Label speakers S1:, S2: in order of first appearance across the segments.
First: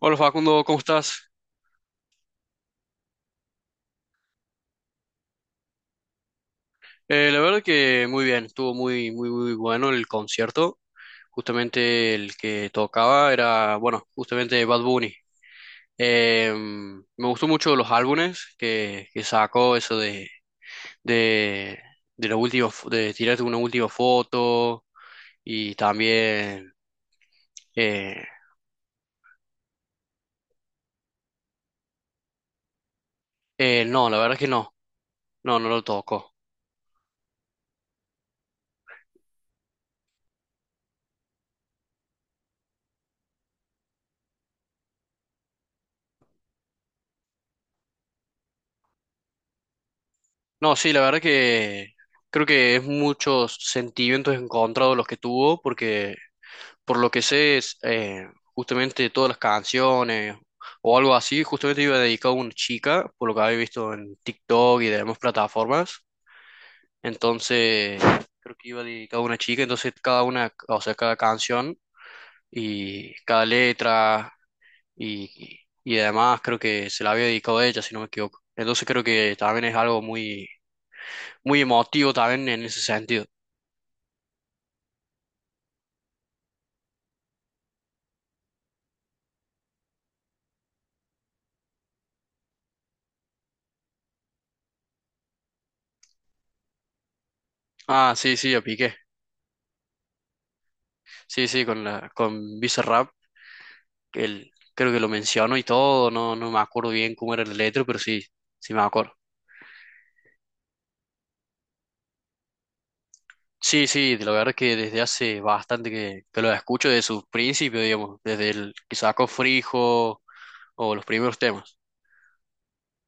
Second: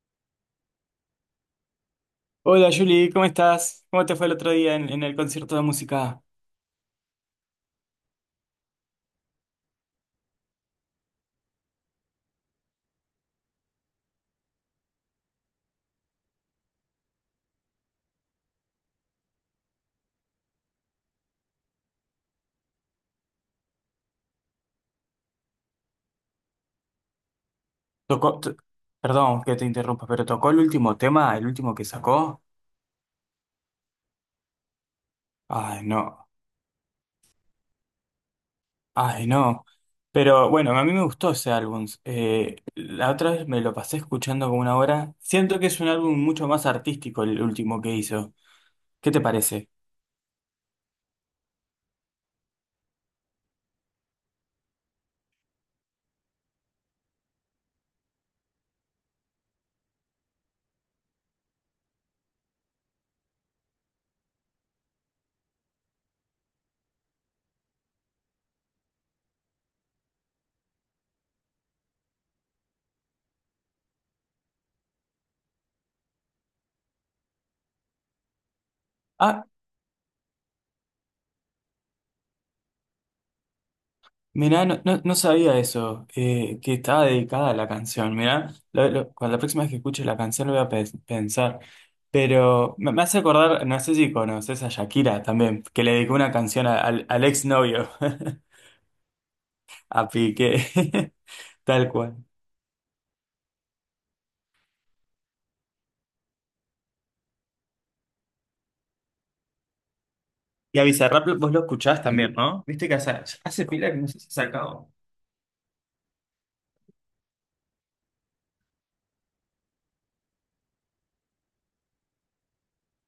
S1: Hola Facundo, ¿cómo estás?
S2: Hola Julie, ¿cómo estás? ¿Cómo te fue el otro día en el concierto de música?
S1: La verdad que muy bien, estuvo muy, muy, muy bueno el concierto. Justamente el que tocaba era, bueno, justamente Bad Bunny. Me gustó mucho los álbumes que sacó, eso de, de la última, de tirarte una última foto y también, eh,
S2: Tocó, t- Perdón que te interrumpa, pero tocó el último tema, el último que sacó.
S1: no, la verdad que no, no lo
S2: Ay, no,
S1: tocó.
S2: ay, no. Pero bueno, a mí me gustó ese álbum. La otra vez me lo pasé escuchando como una hora. Siento que es un álbum mucho más artístico el último que hizo. ¿Qué te parece?
S1: No, sí, la verdad que creo que es muchos sentimientos encontrados los que tuvo porque por lo que sé, es, justamente todas las canciones o algo así, justamente iba dedicado a una chica, por lo que había visto en TikTok y demás plataformas. Entonces, creo que iba dedicado a una chica, entonces cada una, o sea, cada canción y cada letra y además creo que se la había dedicado a ella, si no me equivoco. Entonces creo que
S2: Ah,
S1: también es algo muy, muy emotivo también en ese sentido.
S2: mirá, no, no, no sabía eso, que estaba dedicada a la canción. Mirá, cuando la próxima vez que escuche la canción lo voy a pensar. Pero me hace acordar, no sé si conoces a Shakira también, que le dedicó una canción al, al exnovio,
S1: Ah, sí, sí, yo piqué.
S2: a Piqué,
S1: Sí, sí,
S2: tal cual.
S1: con Bizarrap creo que lo menciono y todo, no me acuerdo bien cómo era el letra, pero sí, sí me acuerdo.
S2: Y a Bizarrap vos lo escuchás también, ¿no? Viste que hace
S1: Sí,
S2: pila que no
S1: sí,
S2: sé si
S1: la
S2: ha
S1: verdad es que
S2: sacado.
S1: desde hace bastante que lo escucho desde sus principios, digamos, desde el que sacó Frijo o los primeros temas.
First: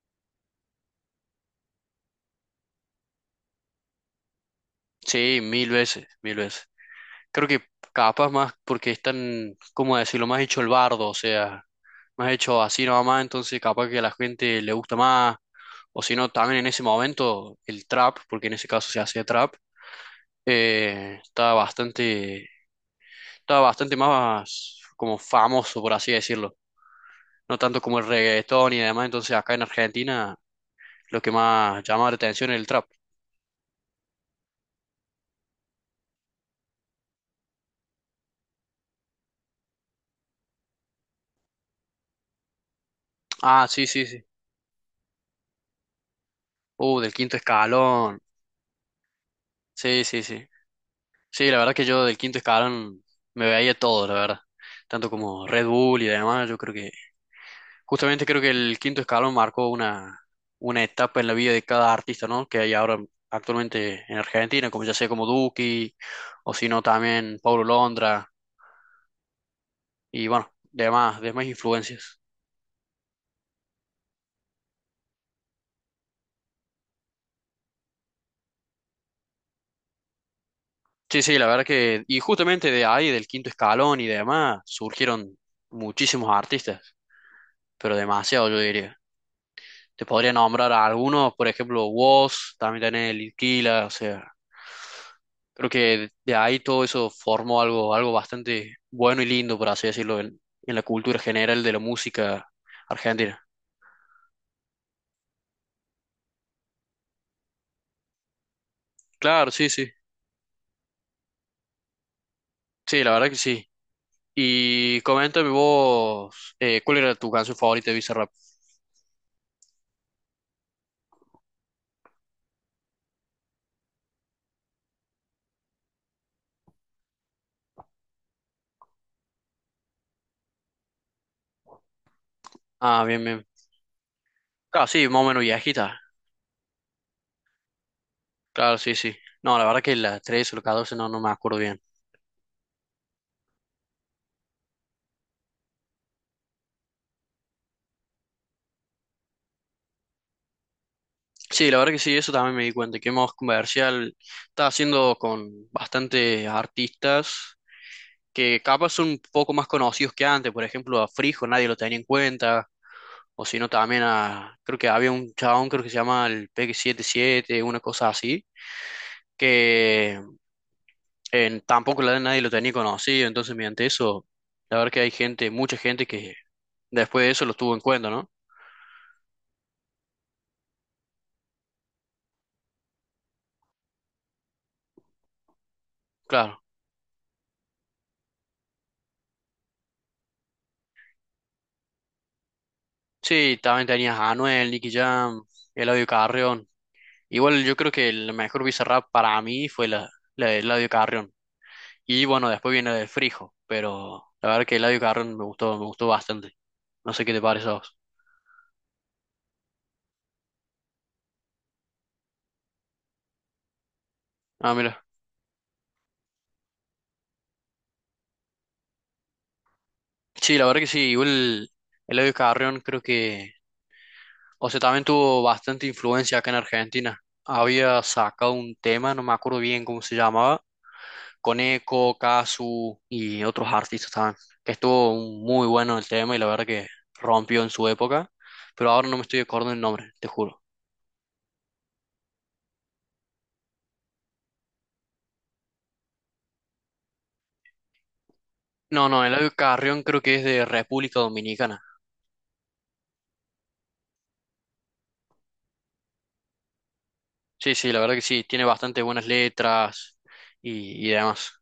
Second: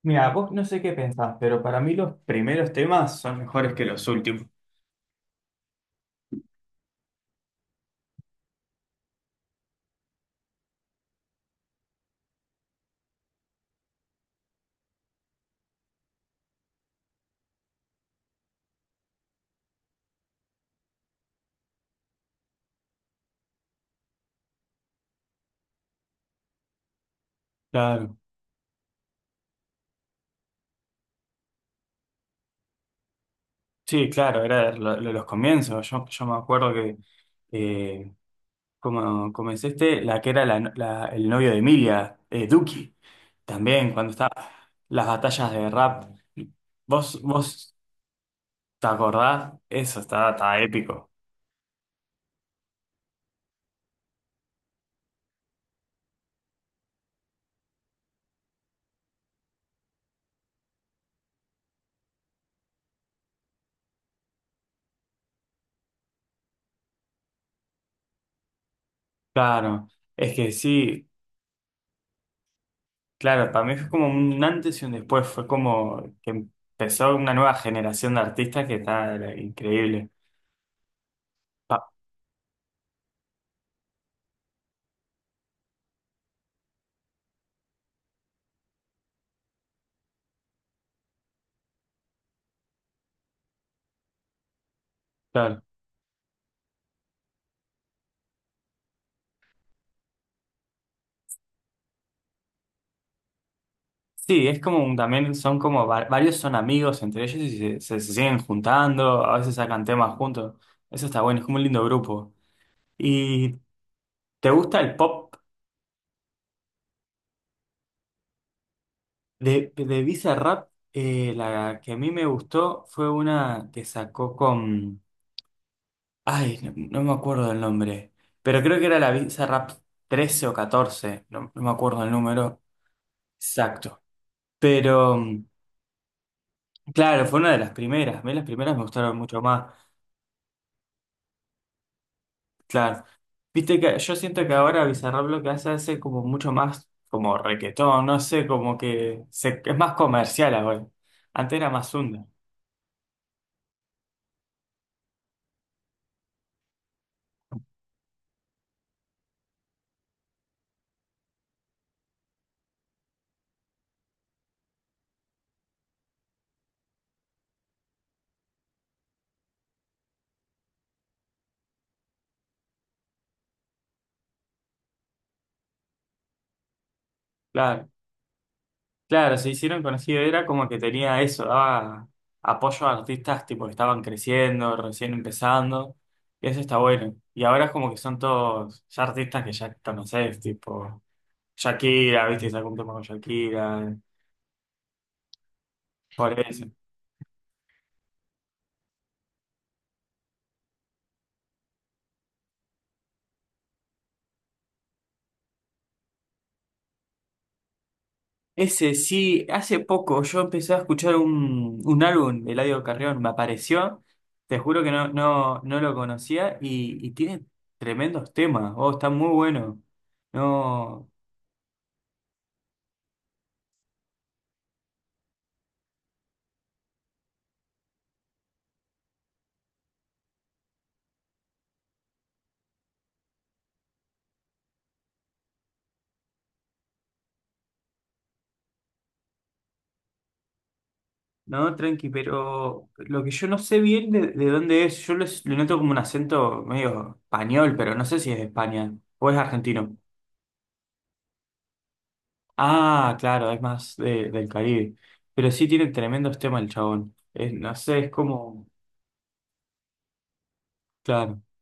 S2: Mira, vos no sé qué pensás, pero para mí los primeros temas son mejores que los últimos.
S1: Sí, mil veces, mil veces. Creo que capaz más porque están, ¿cómo decirlo? Más hecho el bardo, o sea, más hecho así nomás, entonces capaz que a la gente le gusta más, o si no, también en ese momento el trap, porque en ese caso se hacía trap, eh, estaba bastante, estaba bastante más como famoso, por así decirlo. No tanto como el
S2: Claro.
S1: reggaetón y demás, entonces acá en Argentina lo que más llamaba la atención es el trap.
S2: Sí, claro, era los comienzos. Yo me acuerdo que eh, como comencé este, la que era la no- la- el novio de Emilia, Duki,
S1: Ah, sí,
S2: también
S1: sí,
S2: cuando
S1: sí.
S2: estaba las batallas de rap.
S1: Del
S2: ¿Vos,
S1: quinto
S2: vos
S1: escalón.
S2: te acordás? Eso
S1: Sí, sí,
S2: estaba,
S1: sí.
S2: estaba épico.
S1: Sí, la verdad que yo del quinto escalón me veía todo, la verdad. Tanto como Red Bull y demás, justamente creo que el quinto escalón marcó una etapa en la vida de cada artista, ¿no? Que hay ahora actualmente en Argentina, como ya sea como Duki, o si no también Paulo Londra,
S2: Claro,
S1: y
S2: es
S1: bueno,
S2: que sí,
S1: demás, influencias.
S2: claro, para mí fue como un antes y un después. Fue como que empezó una nueva generación de artistas que está era increíble.
S1: Sí, sí,
S2: Pa-
S1: y justamente de ahí, del quinto escalón y demás, surgieron muchísimos artistas, pero demasiado, yo diría. Te podría nombrar a algunos, por ejemplo, Woz, también tenés el Inquila, o sea,
S2: claro.
S1: creo que de ahí todo eso formó algo bastante bueno y lindo, por así decirlo, en la cultura general de la música argentina.
S2: Sí, es como también son como varios son amigos entre ellos y se siguen juntando, a
S1: Claro,
S2: veces
S1: sí,
S2: sacan
S1: sí,
S2: temas juntos. Eso está bueno, es como un lindo grupo.
S1: sí, la verdad que
S2: ¿Y
S1: sí.
S2: te gusta el
S1: Y
S2: pop?
S1: coméntame vos, ¿cuál era tu canción favorita de Bizarrap?
S2: De Bizarrap, la que a mí me gustó fue una que sacó con... Ay, no, no me acuerdo del nombre, pero creo que era la Bizarrap 13 o 14 no, no me acuerdo el número
S1: Ah, bien, bien.
S2: exacto.
S1: Claro, sí,
S2: Pero,
S1: más o menos
S2: mm,
S1: viejita.
S2: claro, fue una de las primeras, a mí las primeras
S1: Claro,
S2: me
S1: sí, sí.
S2: gustaron mucho
S1: No, la
S2: más.
S1: verdad que la 13 o la 14 no me acuerdo bien.
S2: Claro. Viste que yo siento que ahora Bizarrap lo que hace como mucho más como requetón, no sé, como que es más comercial ahora. Antes era
S1: Sí, la verdad
S2: más
S1: que sí,
S2: onda.
S1: eso también me di cuenta, que Moz Comercial está haciendo con bastantes artistas que capaz son un poco más conocidos que antes, por ejemplo a Frijo nadie lo tenía en cuenta, o si no también creo que había un chabón, creo que se llama el Peque 77, una cosa así, que en, tampoco nadie lo tenía conocido, entonces mediante eso, la verdad que hay gente, mucha gente que después de eso lo tuvo en
S2: Claro,
S1: cuenta, ¿no?
S2: claro, se hicieron conocido, era como que tenía eso, daba apoyo a artistas tipo que estaban creciendo, recién empezando, y eso
S1: Claro.
S2: está bueno. Y ahora es como que son todos ya artistas que ya conoces, tipo Shakira, viste, sacó un tema con
S1: Sí, también
S2: Shakira,
S1: tenías a Anuel, Nicky Jam, Eladio
S2: por eso.
S1: Carrión. Igual yo creo que el mejor Bizarrap para mí fue la de Eladio Carrión. Y bueno, después viene la de Frijo, pero la verdad que Eladio Carrión me gustó bastante. No sé qué te parece a vos.
S2: Ese sí, hace poco yo empecé a escuchar un álbum de Eladio Carrión, me apareció, te
S1: Ah,
S2: juro que
S1: mira.
S2: no, no, no lo conocía y tiene tremendos temas, oh, está muy bueno.
S1: Sí, la verdad que sí,
S2: No,
S1: igual Eladio Carrión creo que, o sea, también tuvo bastante influencia acá en Argentina. Había sacado un tema, no me acuerdo bien cómo se llamaba, con Eco, Casu y otros artistas también, que estuvo muy bueno el tema y la verdad que rompió en su época, pero ahora no me estoy acordando el nombre, te juro.
S2: no, tranqui, pero lo que yo no sé bien de dónde es, lo noto como un acento medio español, pero no sé si es de España
S1: No, no,
S2: o es
S1: Eladio
S2: argentino.
S1: Carrión creo que es de República Dominicana.
S2: Ah, claro, es más del Caribe, pero sí tiene tremendos temas el chabón. No
S1: Sí, sí,
S2: sé,
S1: la
S2: es
S1: verdad que sí, tiene
S2: como,
S1: bastante buenas letras y
S2: claro.
S1: demás.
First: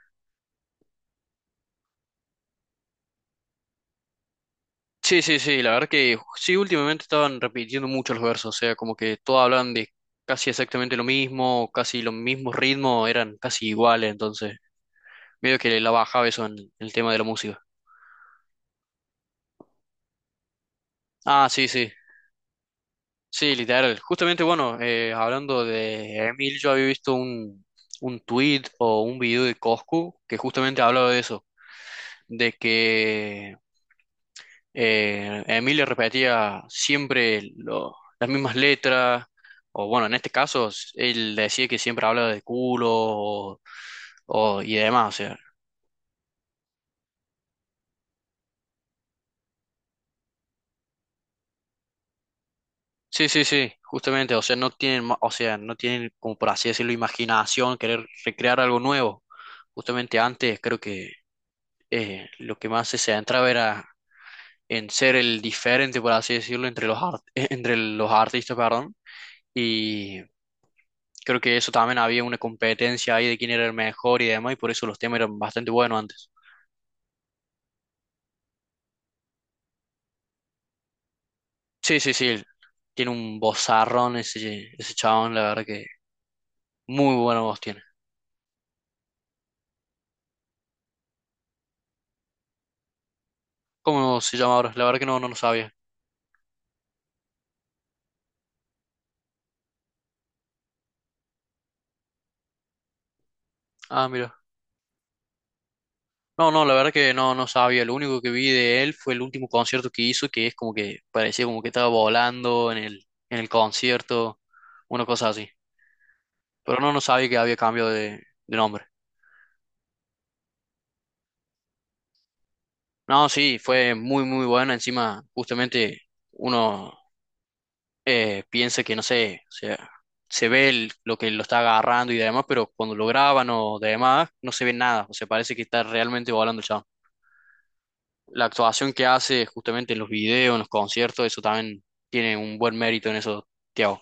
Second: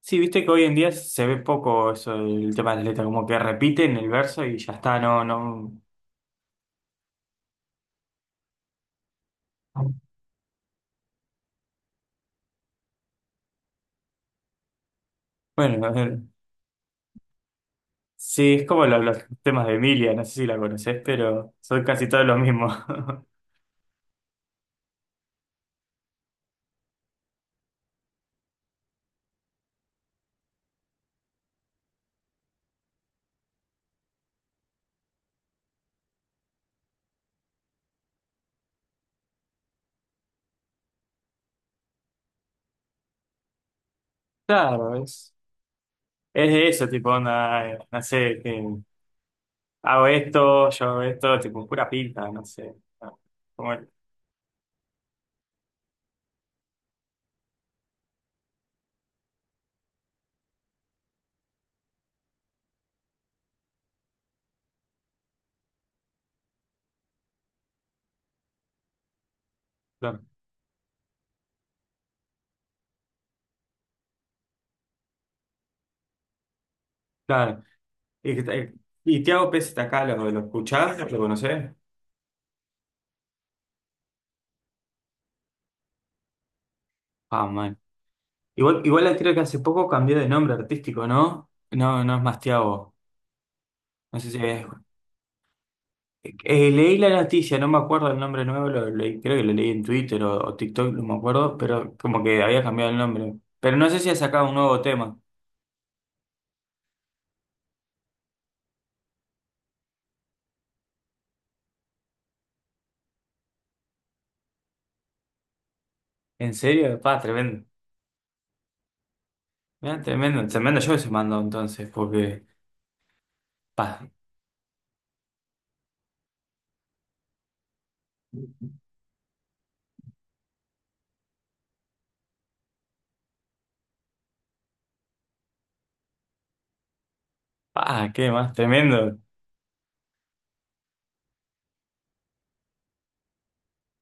S2: Sí, viste que hoy en día se ve poco eso, el tema de las letras, como que repiten el verso y ya está,
S1: Sí,
S2: no,
S1: sí, sí, la
S2: no.
S1: verdad que sí, últimamente estaban repitiendo mucho los versos, o sea, como que todos hablan de casi exactamente lo mismo, casi los mismos ritmos, eran casi iguales, entonces medio que
S2: Bueno, a
S1: la
S2: ver,
S1: bajaba eso en el tema de la música.
S2: sí, es como temas de Emilia, no sé si la conoces,
S1: Ah,
S2: pero
S1: sí,
S2: son
S1: sí,
S2: casi todos los mismos.
S1: sí, literal. Justamente, bueno, hablando de Emil, yo había visto un tweet o un video de Coscu que justamente hablaba de eso de que Emilio repetía siempre las mismas letras, o bueno, en este caso, él decía que siempre hablaba de culo o, y
S2: Claro,
S1: demás, o sea.
S2: es de eso, tipo, onda, no sé, que hago esto, yo hago esto, tipo, pura pinta, no sé. No,
S1: Sí, sí, sí,
S2: como,
S1: justamente, o sea, no tienen, o sea, no tienen, como por así decirlo, imaginación, querer recrear algo nuevo. Justamente antes creo que lo que más se centra verá, en ser el diferente, por así decirlo, entre los artistas, perdón, y
S2: claro,
S1: creo que eso también había una competencia ahí de quién era el mejor y demás, y por eso los temas eran bastante buenos antes.
S2: claro. Y, que te- y Tiago Pez está acá, ¿lo escuchás? ¿Lo conocés?
S1: Sí, sí, sí, tiene un vozarrón ese chabón, la verdad que muy buena voz
S2: Ah,
S1: tiene.
S2: igual, igual creo que hace poco cambió de nombre artístico, ¿no? No, no es más Tiago.
S1: ¿Cómo
S2: No sé
S1: se
S2: si
S1: llama
S2: es...
S1: ahora? La verdad que no, no, lo sabía.
S2: leí la noticia, no me acuerdo el nombre nuevo, creo que lo leí en Twitter o TikTok, no me acuerdo, pero como que había cambiado el nombre. Pero no sé
S1: Ah,
S2: si ha
S1: mira.
S2: sacado un nuevo tema.
S1: No, no, la verdad que no sabía. Lo único que vi de él fue el último concierto que hizo, que es como que parecía como que estaba volando en el concierto, una cosa así.
S2: ¿En
S1: Pero no
S2: serio? Pa,
S1: sabía que había
S2: tremendo.
S1: cambio de nombre.
S2: Mirá, tremendo, tremendo yo se mandó entonces, porque...
S1: No, sí,
S2: Pa,
S1: fue muy, muy bueno. Encima, justamente uno piensa que, no sé, o sea, se ve lo que lo está agarrando y demás, pero cuando lo graban o demás, no se ve nada. O sea, parece que está realmente volando el chabón.
S2: pa, qué
S1: La
S2: más,
S1: actuación que
S2: tremendo.
S1: hace justamente en los videos, en los conciertos, eso también tiene un buen mérito en eso, Tiago.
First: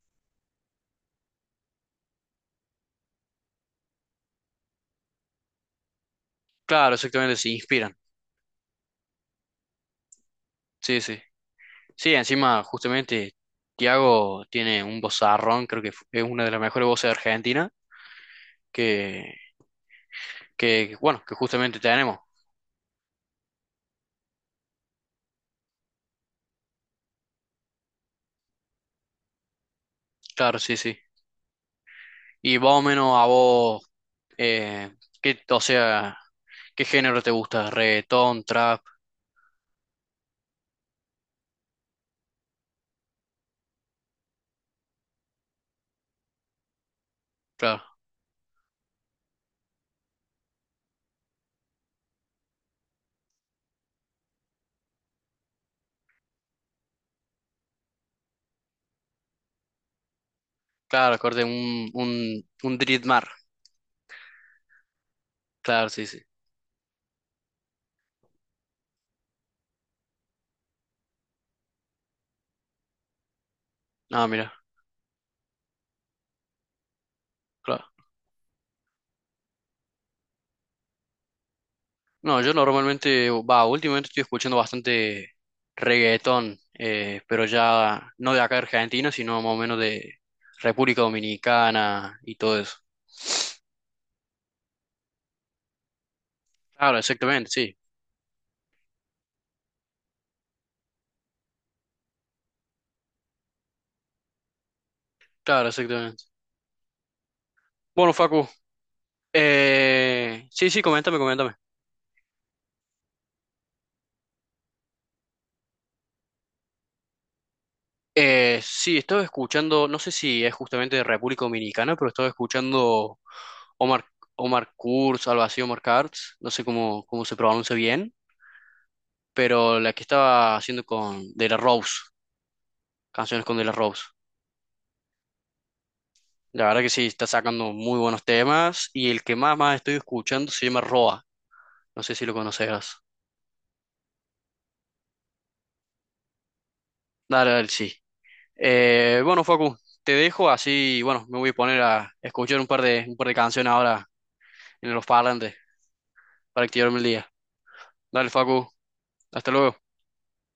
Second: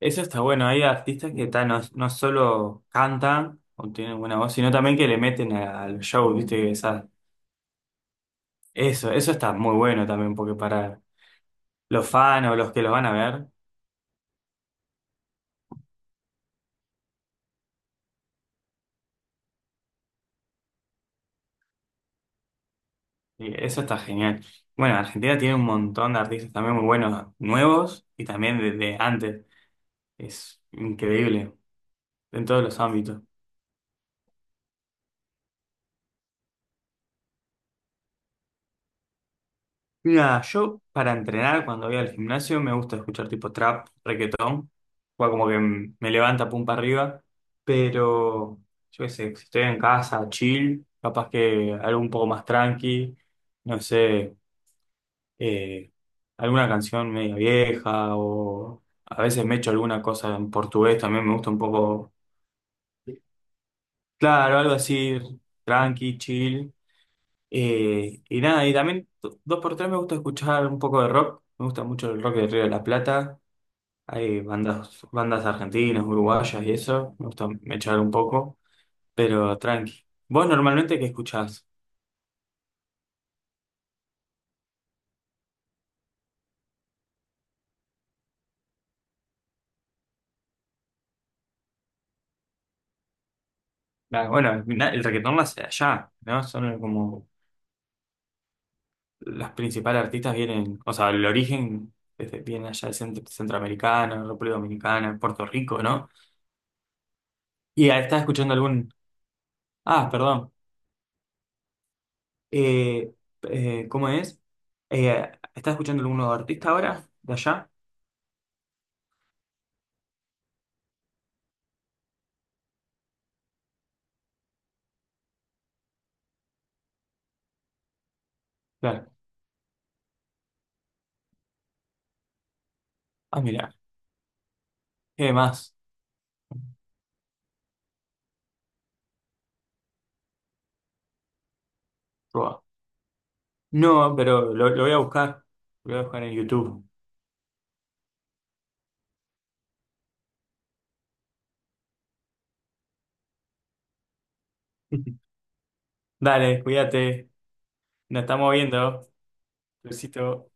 S2: Eso está bueno, hay artistas que ta, no, no solo cantan o tienen buena voz, sino también que le meten al show, ¿viste?
S1: Claro,
S2: Esas
S1: exactamente, se inspiran.
S2: eso, eso está muy bueno también, porque
S1: Sí,
S2: para
S1: sí.
S2: los
S1: Sí,
S2: fans o
S1: encima,
S2: los que los van a
S1: justamente,
S2: ver,
S1: Tiago tiene un vozarrón, creo que es una de las mejores voces de Argentina, que, que bueno, que justamente tenemos.
S2: y eso está genial. Bueno, Argentina tiene un montón de artistas también muy buenos, nuevos y también de antes.
S1: Claro,
S2: Es
S1: sí, sí.
S2: increíble en
S1: Y
S2: todos
S1: más
S2: los
S1: o menos
S2: ámbitos.
S1: a vos, eh, ¿qué, o sea, qué género te gusta? ¿Reggaetón, trap?
S2: Mira, yo para entrenar cuando voy al gimnasio me gusta escuchar tipo trap, reggaetón, o como que me levanta pum para arriba,
S1: Claro,
S2: pero yo qué sé, si estoy en casa, chill, capaz que algo un poco más tranqui, no sé. eh, Alguna canción media vieja o a veces me echo alguna cosa en portugués,
S1: claro,
S2: también me
S1: acorde
S2: gusta un
S1: un,
S2: poco,
S1: un, un Dritmar.
S2: claro, algo así,
S1: Claro, sí,
S2: tranqui,
S1: sí.
S2: chill. Y nada, y también dos por tres me gusta escuchar un poco de rock, me gusta mucho el rock de Río de la Plata,
S1: Ah,
S2: hay
S1: mira,
S2: bandas, bandas argentinas, uruguayas y eso, me gusta
S1: claro.
S2: echar un poco, pero tranqui. ¿Vos normalmente qué escuchás?
S1: No, yo normalmente, va, últimamente estoy escuchando bastante reggaetón, pero ya no de acá de Argentina, sino más o menos de República Dominicana y todo eso.
S2: Ah, bueno, el reggaetón nace allá, ¿no? Son
S1: Claro,
S2: como
S1: exactamente, sí.
S2: las principales artistas vienen, o sea, el origen desde, viene allá de Centroamericana, República Dominicana, Puerto
S1: Claro,
S2: Rico, ¿no?
S1: exactamente.
S2: Y ah,
S1: Bueno,
S2: estás
S1: Facu,
S2: escuchando algún, ah, perdón,
S1: sí, sí, coméntame, coméntame.
S2: eh, ¿cómo es? ¿Estás escuchando algún nuevo artista ahora, de allá?
S1: Sí, estaba escuchando, no sé si es justamente de República Dominicana, pero estaba escuchando Omar, Omar Kurz, algo así, Omar Kurz, no sé cómo se pronuncia bien.
S2: Claro.
S1: Pero la que estaba haciendo con De La Rose,
S2: Ah,
S1: canciones con De La
S2: mira,
S1: Rose.
S2: ¿qué más?
S1: La verdad que sí, está sacando muy buenos temas y el que más estoy escuchando se llama Roa, no sé si lo
S2: Buah.
S1: conocerás.
S2: No, pero lo voy a buscar, lo voy a buscar en YouTube.
S1: Dale, dale, sí. Bueno, Facu, te dejo así, bueno, me voy a poner a escuchar un par de canciones ahora en los parlantes
S2: Dale,
S1: para activarme el día.
S2: cuídate, nos
S1: Dale,
S2: estamos
S1: Facu,
S2: viendo.
S1: hasta luego.
S2: Besito.